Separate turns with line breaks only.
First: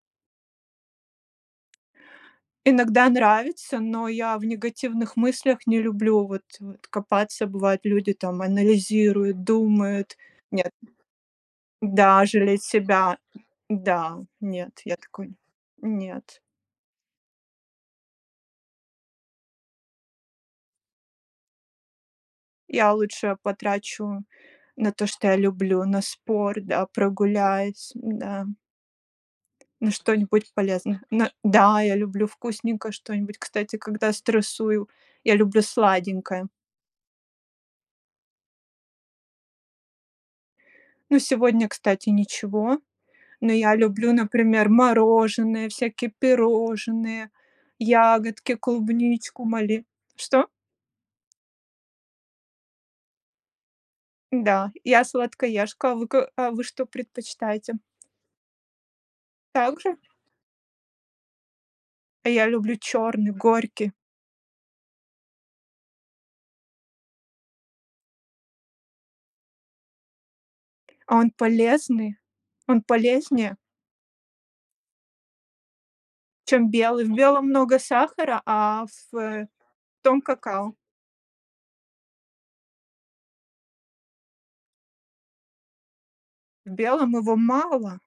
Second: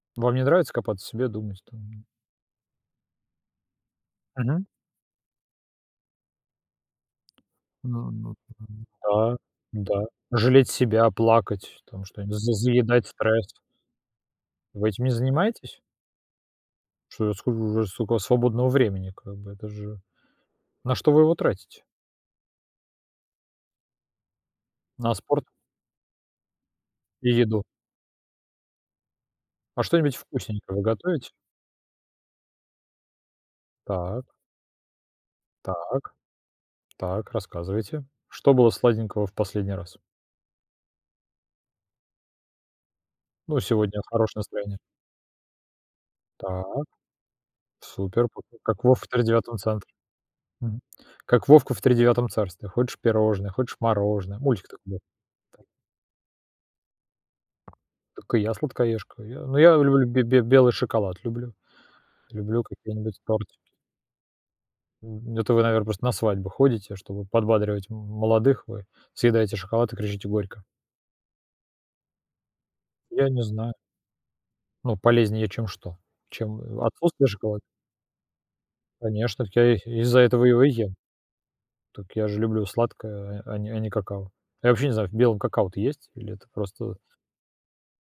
Вам не нравится копаться в себе, думать там?
Иногда нравится, но я в
Мгм.
негативных мыслях не люблю вот, э, копаться. Бывает,
Ну,
люди
ну,
там
ну да,
анализируют,
да,
думают.
жалеть
Нет
себя, плакать, там
Да,
что-нибудь, з
жалеть
заедать
себя.
стресс.
Да, нет,
Вы
я
этим не
такой
занимаетесь?
Нет.
Что ж скол сколько у вас свободного времени как бы это же... На что вы его тратите?
Я лучше потрачу на то,
На
что я
спорт?
люблю: на спорт, да,
И еду?
прогуляюсь, м, да
А
на
что-нибудь
что-нибудь
вкусненькое вы
полезное, на
готовите?
Да! Я люблю вкусненькое что-нибудь, кстати, когда
Так.
стрессую, я люблю
Так.
сладенькое.
Так, рассказывайте. Что было сладенького в последний раз?
Ну сегодня, кстати, ничего. Но
Ну,
я
сегодня
люблю,
хорошее
например:
настроение.
мороженое, всякие
Так.
пирожные,
Супер. Па
ягодки,
как вов в
клубничку,
Тридевятом
мали
центре,
Что?
мгм, как Вовка в Тридевятом царстве: хочешь пирожное, хочешь мороженое. Мультик
Да,
такой
я
был.
сладкоежка, а вы ка а вы что предпочитаете?
Так и я сладкоежка. Я но я
Так же?
люблю, бе бе белый шоколад люблю,
А я
люблю
люблю
какие-нибудь
чёрный,
тортики.
горький.
Мгм, это вы, наверно, просто на свадьбу ходите, чтобы подбадривать м молодых, вы съедаете шоколад и кричите горько.
А он полезный, он
Я не
полезнее
знаю. Ну, полезнее чем что? Чем,
чем
э,
белый. В
отсутствие
белом
шоколада?
много сахара, а в, э,
Конечно, я из-за
том-
этого его и
какао.
ем. Так я же люблю сладкое, а а не а не какао. Я вообще не знаю, в белом какао-то есть или это
В
просто
белом его мало.